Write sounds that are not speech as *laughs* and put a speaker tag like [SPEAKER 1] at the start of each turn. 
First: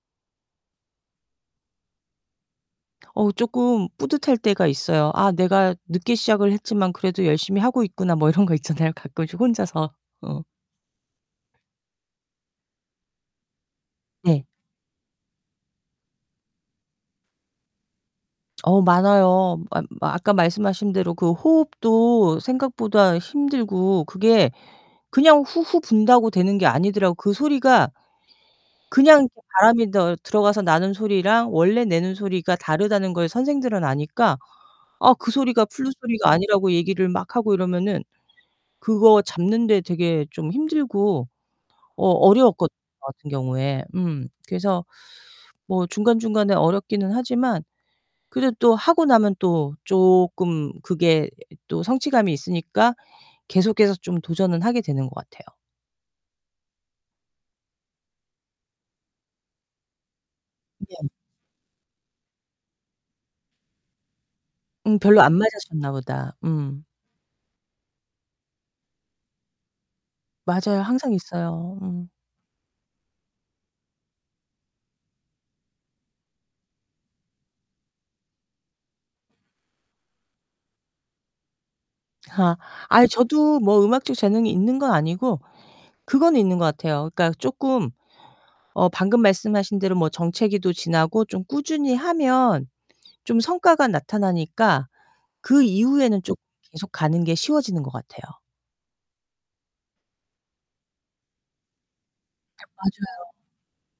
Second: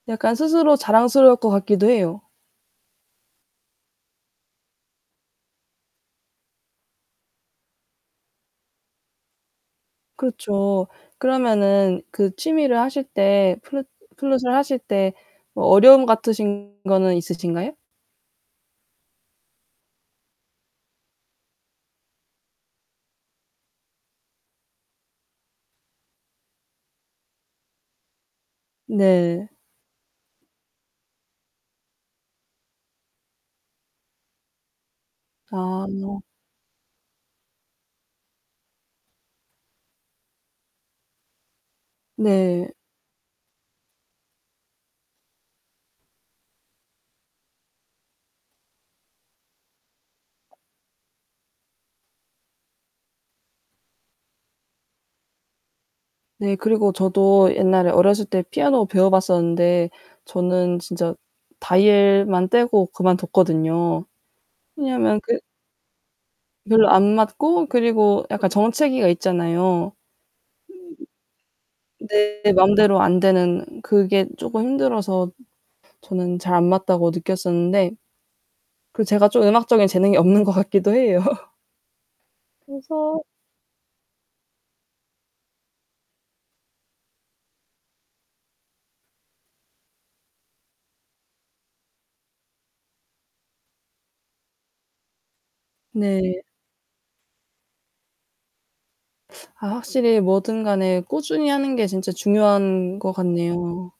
[SPEAKER 1] 약간 스스로 자랑스러울 거 같기도 해요.
[SPEAKER 2] 어우, 쪼끔 뿌듯할 때가 있어요. '아, 내가 늦게 시작을 했지만 그래도 열심히 하고 있구나.' 뭐 이런 거 있잖아요. 가끔씩 혼자서. 어.
[SPEAKER 1] 그렇죠. 그러면은 그 취미를 하실 때 플루
[SPEAKER 2] 네.
[SPEAKER 1] 플룻을 하실 때 뭐 어려움 같으신 거는 있으신가요?
[SPEAKER 2] 어우, 많아요. 아 아까 말씀하신대로 그 호흡도 생각보다 힘들고, 그게 그냥 후후 분다고 되는 게 아니더라고요. 그 소리가 그냥 이렇게
[SPEAKER 1] 네.
[SPEAKER 2] 바람이 더 들어가서 나는 소리랑 원래 내는 소리가 다르다는 걸 선생들은 아니까 아 그 소리가
[SPEAKER 1] 아.
[SPEAKER 2] 플룻 소리가 아니라고 얘기를 막 하고 이러면은 그거 잡는데 되게 좀 힘들고 어
[SPEAKER 1] 네.
[SPEAKER 2] 어려웠거든요 저 같은 경우에. 음 그래서 뭐 중간중간에 어렵기는 하지만 그래도 하고 나면 또 쪼끔 그게 또 성취감이 있으니까 계속해서 좀 도전을 하게 되는 것 같아요.
[SPEAKER 1] 네, 그리고 저도 옛날에 어렸을 때 피아노 배워봤었는데 저는
[SPEAKER 2] 네.
[SPEAKER 1] 진짜 다이엘만 떼고 그만 뒀거든요.
[SPEAKER 2] 음
[SPEAKER 1] 왜냐면
[SPEAKER 2] 별로 안
[SPEAKER 1] 그
[SPEAKER 2] 맞았었나 보다. 음.
[SPEAKER 1] 별로 안 맞고 그리고 약간 정체기가 있잖아요.
[SPEAKER 2] 맞아요. 항상 있어요. 음.
[SPEAKER 1] 내 맘대로 안되는 그게 쪼끔 힘들어서 저는 잘 안맞다고 느꼈었는데 그 제가 좀 음악적인 재능이 없는 것 같기도 해요. *laughs*
[SPEAKER 2] 아 아이
[SPEAKER 1] 그래서
[SPEAKER 2] 저도 뭐 음악적 재능이 있는 건 아니고, 그거는 있는 것 같아요. 그니까 쪼끔 어 방금 말씀하신대로 뭐 정체기도 지나고 좀 꾸준히 하면 좀 성과가 나타나니까 그 이후에는 쭉
[SPEAKER 1] 네.
[SPEAKER 2] 계속 가는 게 쉬워지는 것 같아요.
[SPEAKER 1] 아 확실히 뭐든 간에 꾸준히 하는 게 진짜 중요한 것
[SPEAKER 2] 맞아요.
[SPEAKER 1] 같네요.